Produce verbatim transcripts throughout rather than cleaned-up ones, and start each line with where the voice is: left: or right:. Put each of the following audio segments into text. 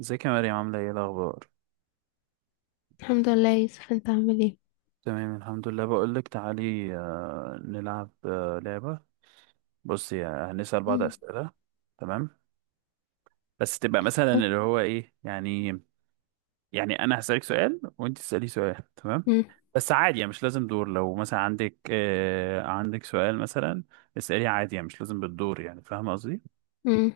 right: ازيك يا مريم، عاملة ايه الأخبار؟
left: الحمد لله يا يوسف، انت عامل ايه؟
right: تمام الحمد لله. بقولك تعالي آه، نلعب آه، لعبة. بصي، آه، هنسأل بعض
left: مم.
right: أسئلة. تمام، بس تبقى مثلا
left: ها.
right: اللي هو ايه يعني. يعني أنا هسألك سؤال وأنت تسألي سؤال، تمام؟
left: مم.
right: بس عادي، يعني مش لازم دور. لو مثلا عندك آه عندك سؤال مثلا، اسألي عادي. يعني مش لازم بالدور، يعني فاهمة قصدي؟
left: مم.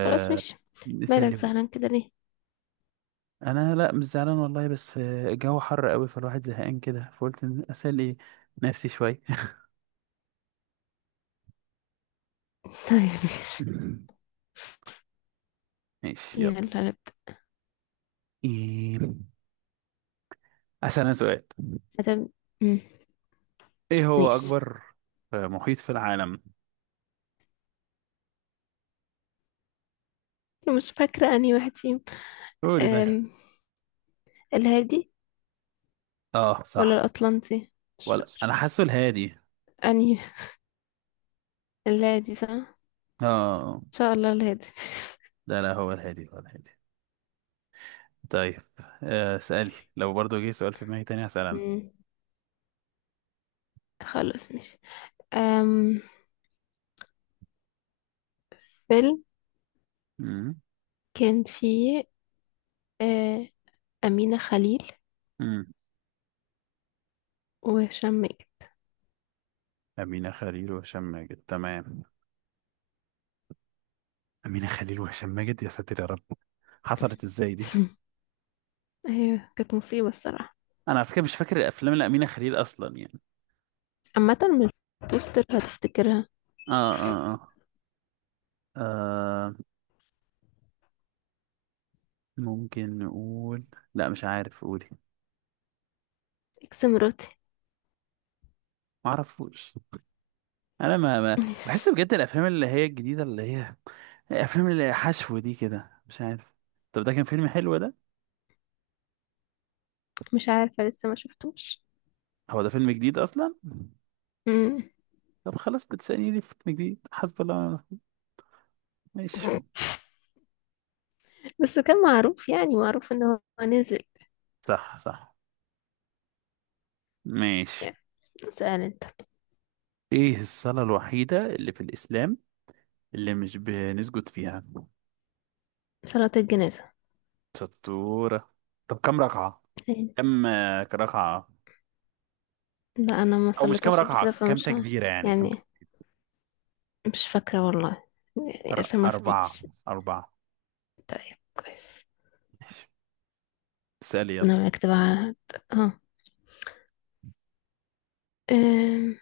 left: خلاص، مش... مالك
right: هو.
left: زعلان كده ليه؟
right: أنا لأ مش زعلان والله، بس آه، الجو حر قوي فالواحد زهقان كده، فقلت إن أسأل ايه نفسي شوية.
left: طيب، ماشي.
right: ماشي
left: يلا
right: يلا.
left: نبدأ.
right: إيه... أسأل أنا سؤال.
left: هتب... مم.
right: إيه هو
left: ماشي.
right: أكبر آه، محيط في العالم؟
left: مش فاكرة انهي واحد فيهم.
right: قولي طيب.
left: أم... الهادي
right: آه
left: ولا
right: صح.
left: الأطلنطي؟ مش
right: ولا
left: فاكرة
right: أنا حاسه الهادي.
left: انهي. الهادي، صح ان
right: آه.
left: شاء الله الهادي.
right: لا لا هو الهادي، هو الهادي. طيب، آه، اسألي. لو برضو جه سؤال في دماغي تاني هسأل أنا.
left: مم. خلاص، مش... أم... فيلم
right: أمم،
left: كان فيه أه... أمينة خليل
right: أمم.
left: وهشام ماجد.
right: أمينة خليل وهشام ماجد، تمام. أمينة خليل وهشام ماجد، يا ساتر يا رب! حصلت إزاي دي؟
left: ايوه، كانت مصيبة الصراحة.
right: أنا على فكرة مش فاكر الأفلام لأمينة خليل أصلا يعني.
left: عامة من البوستر هتفتكرها.
right: آه آه آه, آه. ممكن نقول، لا مش عارف، قولي.
left: اكس مراتي.
right: ما اعرفوش. انا ما, ما بحس بجد الافلام اللي هي الجديده، اللي هي الافلام اللي هي حشو دي كده، مش عارف. طب ده كان فيلم حلو ده؟
left: مش عارفة، لسه ما شفتوش.
right: هو ده فيلم جديد اصلا؟
left: مم.
right: طب خلاص، بتسألني ليه في فيلم جديد؟ حسب الله ونعم الوكيل. ماشي.
left: بس كان معروف، يعني معروف ان هو نزل.
right: صح صح ماشي.
left: يعني سأل انت.
right: ايه الصلاة الوحيدة اللي في الاسلام اللي مش بنسجد فيها؟
left: صلاة الجنازة.
right: شطورة. طب كم ركعة؟
left: يعني
right: كم آه، ركعة؟
left: لا، انا ما
right: او مش كم
left: صليتهاش قبل كده
right: ركعة، كم
left: فمش ه-
right: تكبيرة يعني، كم؟
left: يعني مش فاكرة والله. يعني
right: أر-
left: عشان ما
right: أربعة.
left: افتيش.
right: أربعة.
left: طيب، كويس.
right: ماشي، اسألي يلا.
left: انا معاك تبع على هاد. اه. أم،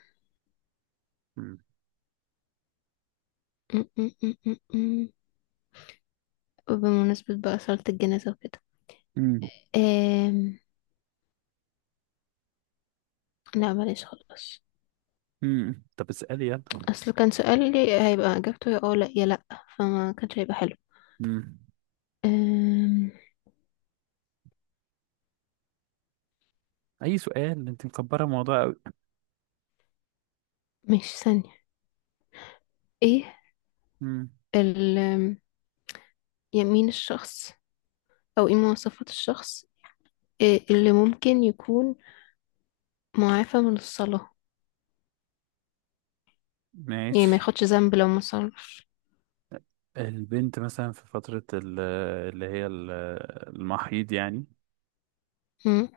right: مم.
left: أم، أم، أم، أم، أم. وبمناسبة بقى صلاة الجنازة وكده،
right: مم.
left: أم، لا بلاش، خلاص.
right: مم. طب اسألي يلا.
left: اصل كان سؤال لي هيبقى اجابته يا اه لا يا لا، فما كانش هيبقى حلو.
right: مم.
left: أم...
right: أي سؤال، أنت مكبرة الموضوع أوي.
left: ماشي ثانية. ايه
right: مم.
left: ال أم، يعني مين الشخص، او ايه مواصفات الشخص، إيه اللي ممكن يكون معافى من الصلاة، يعني ما
right: ماشي.
left: ياخدش ذنب لو ما صلاش.
right: البنت مثلا في فترة ال- اللي هي ال- المحيض يعني.
left: أم،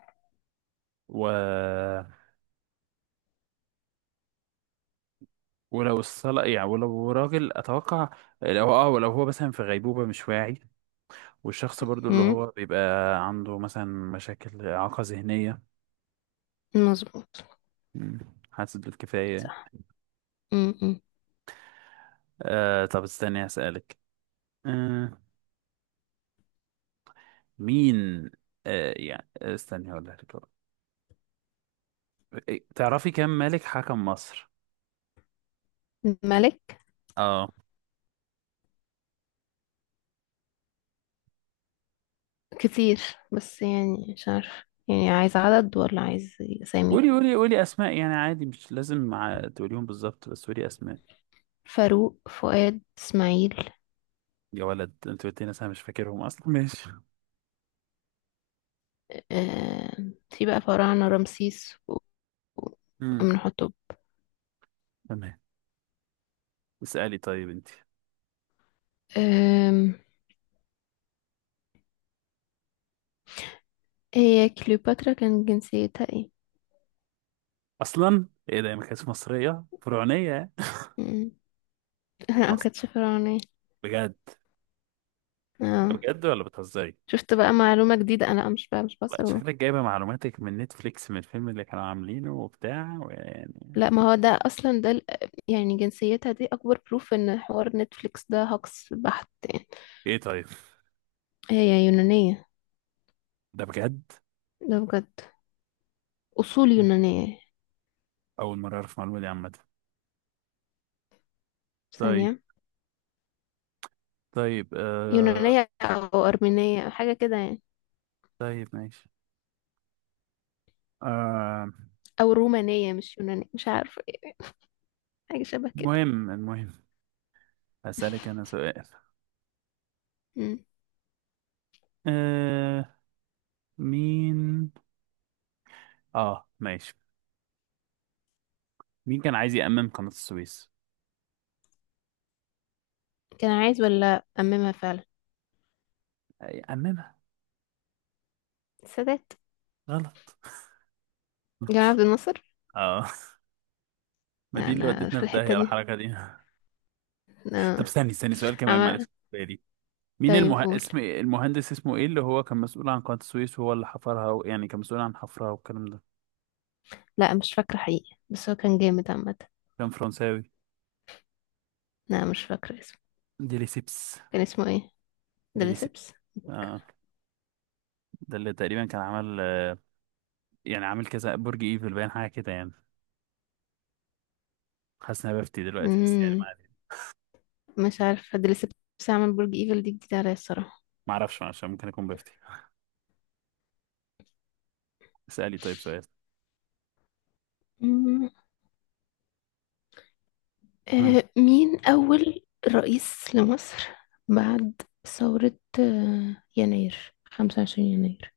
right: و... ولو الصلاة يعني، ولو راجل أتوقع، لو اه ولو هو مثلا في غيبوبة مش واعي، والشخص برضو اللي
left: أم،
right: هو بيبقى عنده مثلا مشاكل إعاقة ذهنية.
left: مظبوط.
right: مم. حاسس بالكفاية.
left: صح. أم، أم.
right: آه طب استني أسألك. آه مين آه يعني استني اقول لك، إيه، تعرفي كم ملك حكم مصر؟
left: ملك
right: اه،
left: كتير، بس يعني مش عارف، يعني عايز عدد ولا عايز اسامي؟
right: قولي قولي قولي اسماء يعني عادي، مش لازم مع تقوليهم بالظبط، بس قولي اسماء.
left: فاروق، فؤاد، اسماعيل.
right: يا ولد انت قلت لي ناس انا مش فاكرهم اصلا، ماشي.
left: آه، في بقى فراعنة، رمسيس و-
right: امم،
left: وامنحتب.
right: تمام. اسالي طيب انت.
left: آم، هي كليوباترا كان جنسيتها ايه؟
right: اصلا ايه ده، هي ما كانتش مصريه فرعونيه؟
left: مم. لا، ما
right: مصر،
left: كانتش فرعونية.
right: بجد؟
left: اه.
right: بجد ولا بتهزري؟
left: شفت بقى معلومة جديدة، انا مش بقى مش بصل
right: لا،
left: والله.
right: شكلك جايبه معلوماتك من نتفليكس، من الفيلم اللي كانوا عاملينه وبتاع ويعني.
left: لا، ما هو ده اصلا ده ال- يعني جنسيتها دي اكبر بروف ان حوار نتفليكس ده هوكس بحت يعني.
right: ايه طيب،
left: هي يونانية.
right: ده بجد؟
left: ده بجد. اصول يونانية.
right: أول مرة أعرف المعلومة دي عامة. طيب.
left: ثانية.
right: طيب آه،
left: يونانية او ارمينية او حاجة كده يعني،
right: طيب ماشي. آه،
left: او رومانية. مش يونانية، مش عارفة إيه، حاجة شبه كده.
right: المهم المهم، هسألك أنا سؤال.
left: مم.
right: آه مين آه ماشي، مين كان عايز يأمم قناة السويس؟
left: كان عايز ولا أممها فعلا؟
right: آه، يأممها.
left: السادات.
right: غلط.
left: جمال عبد الناصر.
right: آه. ما دي اللي
left: أنا
right: ودتنا
left: في
right: في
left: الحتة
right: داهية،
left: دي.
right: الحركة دي. طب
left: أنا
right: استني استني، سؤال كمان
left: عم...
right: معلش بالي. مين
left: طيب،
right: المه...
left: قول.
right: اسم المهندس اسمه ايه، اللي هو كان مسؤول عن قناة السويس وهو اللي حفرها و... يعني كان مسؤول عن حفرها والكلام ده؟
left: لا، مش فاكرة حقيقي، بس هو كان جامد عامة.
right: كان فرنساوي،
left: لا، مش فاكرة اسمه.
right: ديليسيبس.
left: كان اسمه ايه؟
right: ديليسيبس
left: دريسبس.
right: ده اللي تقريبا كان عمل، يعني عامل كذا برج ايفل باين، حاجه كده يعني. حاسس ان انا بفتي دلوقتي بس يعني ما
left: مم.
right: علينا.
left: مش عارفة دريسبس عمل برج ايفل، دي جديدة عليا الصراحة.
right: ما اعرفش عشان ممكن اكون بفتي. اسالي طيب سؤال.
left: مم.
right: آه.
left: آه مين أول رئيس لمصر بعد ثورة آه يناير، خمسة وعشرين يناير؟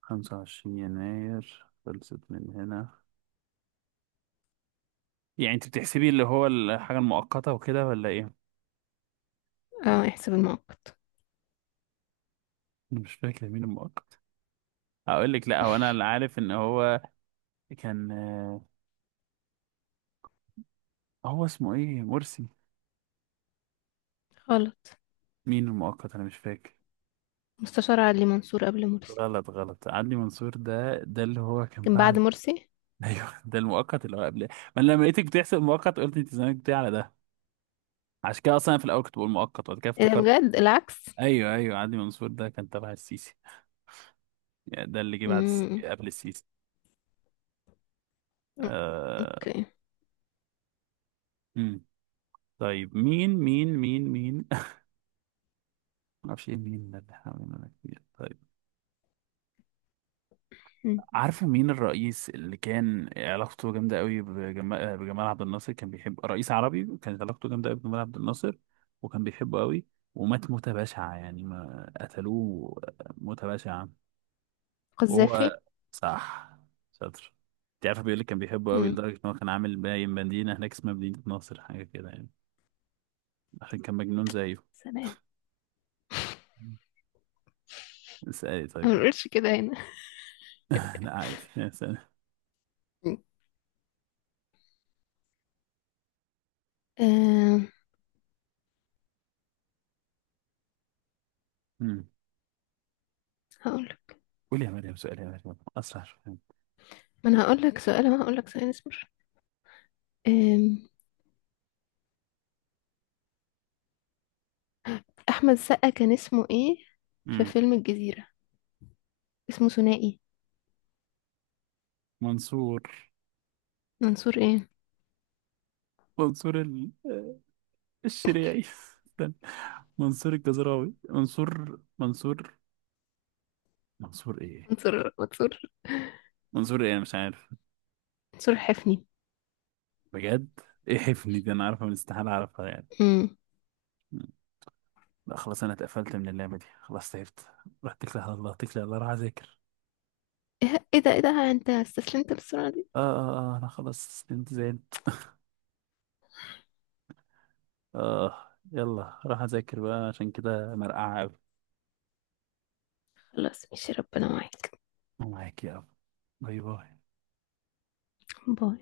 right: خمسة وعشرين يناير خلصت من هنا. يعني انت بتحسبي اللي هو الحاجه المؤقته وكده ولا ايه؟
left: اه، احسب المؤقت.
right: انا مش فاكر مين المؤقت. اقول لك، لا هو انا اللي عارف ان هو كان، آه، هو اسمه ايه، مرسي؟
left: غلط.
right: مين المؤقت، انا مش فاكر.
left: مستشار علي منصور قبل مرسي.
right: غلط غلط، عدلي منصور، ده ده اللي هو كان
left: كان بعد
right: بعد.
left: مرسي.
right: ايوه ده المؤقت اللي هو قبل ما. أنا لما لقيتك بتحسب مؤقت قلت انت زمانك بتاع على ده، عشان كده اصلا أنا في الاول كنت بقول مؤقت وبعد كده
left: ايه ده،
right: افتكرت.
left: بجد العكس؟
right: ايوه ايوه، عدلي منصور ده كان تبع السيسي، يعني ده اللي جه بعد الس...
left: امم.
right: قبل السيسي. آه...
left: اوكي.
right: مم. طيب، مين مين مين مين ما اعرفش ايه، مين ده اللي حوالينا ده كتير.
left: مم.
right: عارفة مين الرئيس اللي كان علاقته جامدة قوي بجما- بجمال عبد الناصر، كان بيحب رئيس عربي، كانت علاقته جامدة قوي بجمال عبد الناصر وكان بيحبه قوي، ومات موتة بشعة يعني، ما قتلوه موتة بشعة.
left: قذافي.
right: وهو، صح، شاطر. انت عارفة بيقول لك كان بيحبه قوي
left: امم.
right: لدرجة ان هو كان عامل باين مدينة هناك اسمها مدينة ناصر، حاجة كده يعني، عشان كان مجنون زيه.
left: سلام.
right: اسألي
left: أنا
right: طيب
left: ما
right: يلا.
left: بنقولش كده هنا.
right: لا عادي اسألي.
left: مم. أم.
right: مم.
left: هقول.
right: قولي يا مريم سؤال، يا مريم أسرع شوية.
left: ما انا هقول لك سؤال، ما هقول لك سؤال، اصبر. أم. احمد سقا كان اسمه ايه في
right: مم.
left: فيلم الجزيرة؟ اسمه ثنائي.
right: منصور،
left: منصور ايه؟
right: منصور ال... الشريعي. استنى. منصور الجزراوي، منصور منصور منصور ايه؟
left: منصور منصور.
right: منصور ايه، انا مش عارف.
left: منصور حفني.
right: بجد؟ ايه حفني دي، انا عارفها من استحالة اعرفها يعني.
left: امم.
right: مم. لا خلاص، انا اتقفلت من اللعبة دي خلاص، تعبت. رحت اتكل على الله، اتكل على الله، راح اذاكر.
left: ايه؟ إيه ده، ايه ده، انت استسلمت للسرعة دي.
right: اه اه اه، انا خلاص استنت، زعلت. اه، يلا راح اذاكر بقى، عشان كده مرقعة قوي.
left: خلاص، ماشي، ربنا معاك.
right: معاك يا رب. باي باي.
left: باي.